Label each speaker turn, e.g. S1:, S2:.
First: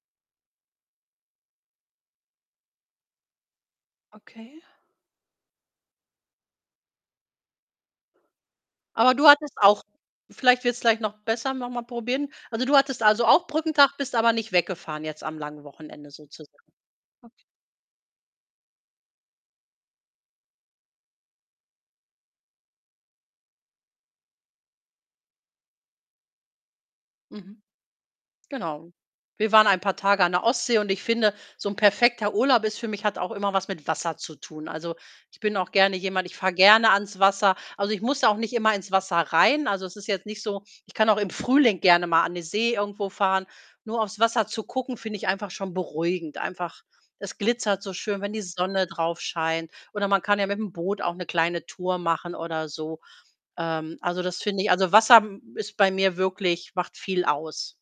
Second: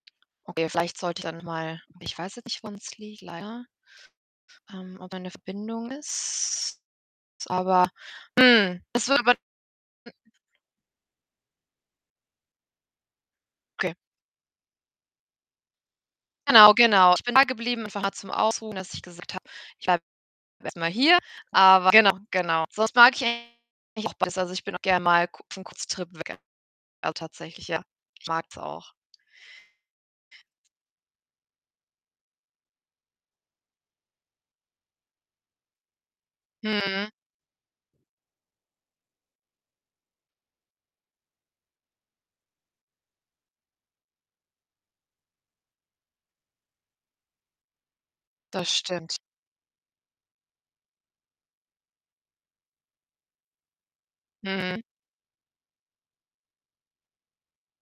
S1: Okay, vielleicht sollte ich dann mal ich weiß jetzt nicht, woran's liegt leider.
S2: Okay.
S1: Ähm, ob an der Verbindung ist. Aber, hm, es
S2: Aber
S1: wird
S2: du
S1: aber
S2: hattest auch
S1: m
S2: vielleicht wird's gleich noch besser, noch mal probieren. Also, du hattest also auch
S1: Okay.
S2: Brückentag, bist aber nicht weggefahren jetzt am langen Wochenende, sozusagen.
S1: Genau, genau. Ich bin
S2: Okay.
S1: dageblieben, einfach nur zum Ausruhen, dass ich gesagt habe: „Ich bleibe erst mal hier.“ Aber genau, genau. Sonst mag ich [unintelligible] eigentlich auch besser. Also, ich bin auch gern mal ku f 'n Kurztrip weg, also,
S2: Mhm.
S1: tatsächlich, ja. Ich mag's auch.
S2: Genau. Wir waren ein paar Tage an der Ostsee und ich finde, so 'n perfekter Urlaub ist für mich hat auch immer was mit Wasser zu tun. Also, ich bin auch gerne jemand ich fahre gerne
S1: Mhm.
S2: ans Wasser. Also, ich muss da auch nicht immer ins Wasser rein. Also, es ist jetzt nicht so ich kann auch im Frühling gerne mal an die See irgendwo fahren. Nur aufs Wasser zu gucken finde ich einfach schon beruhigend. Einfach es glitzert so schön, wenn die
S1: Das
S2: Sonne
S1: stimmt.
S2: drauf scheint. Oder man kann ja mit'm Boot auch 'ne kleine Tour machen, oder so. Ähm, also, das finde ich
S1: Mhm.
S2: also, Wasser ist bei mir wirklich macht viel aus.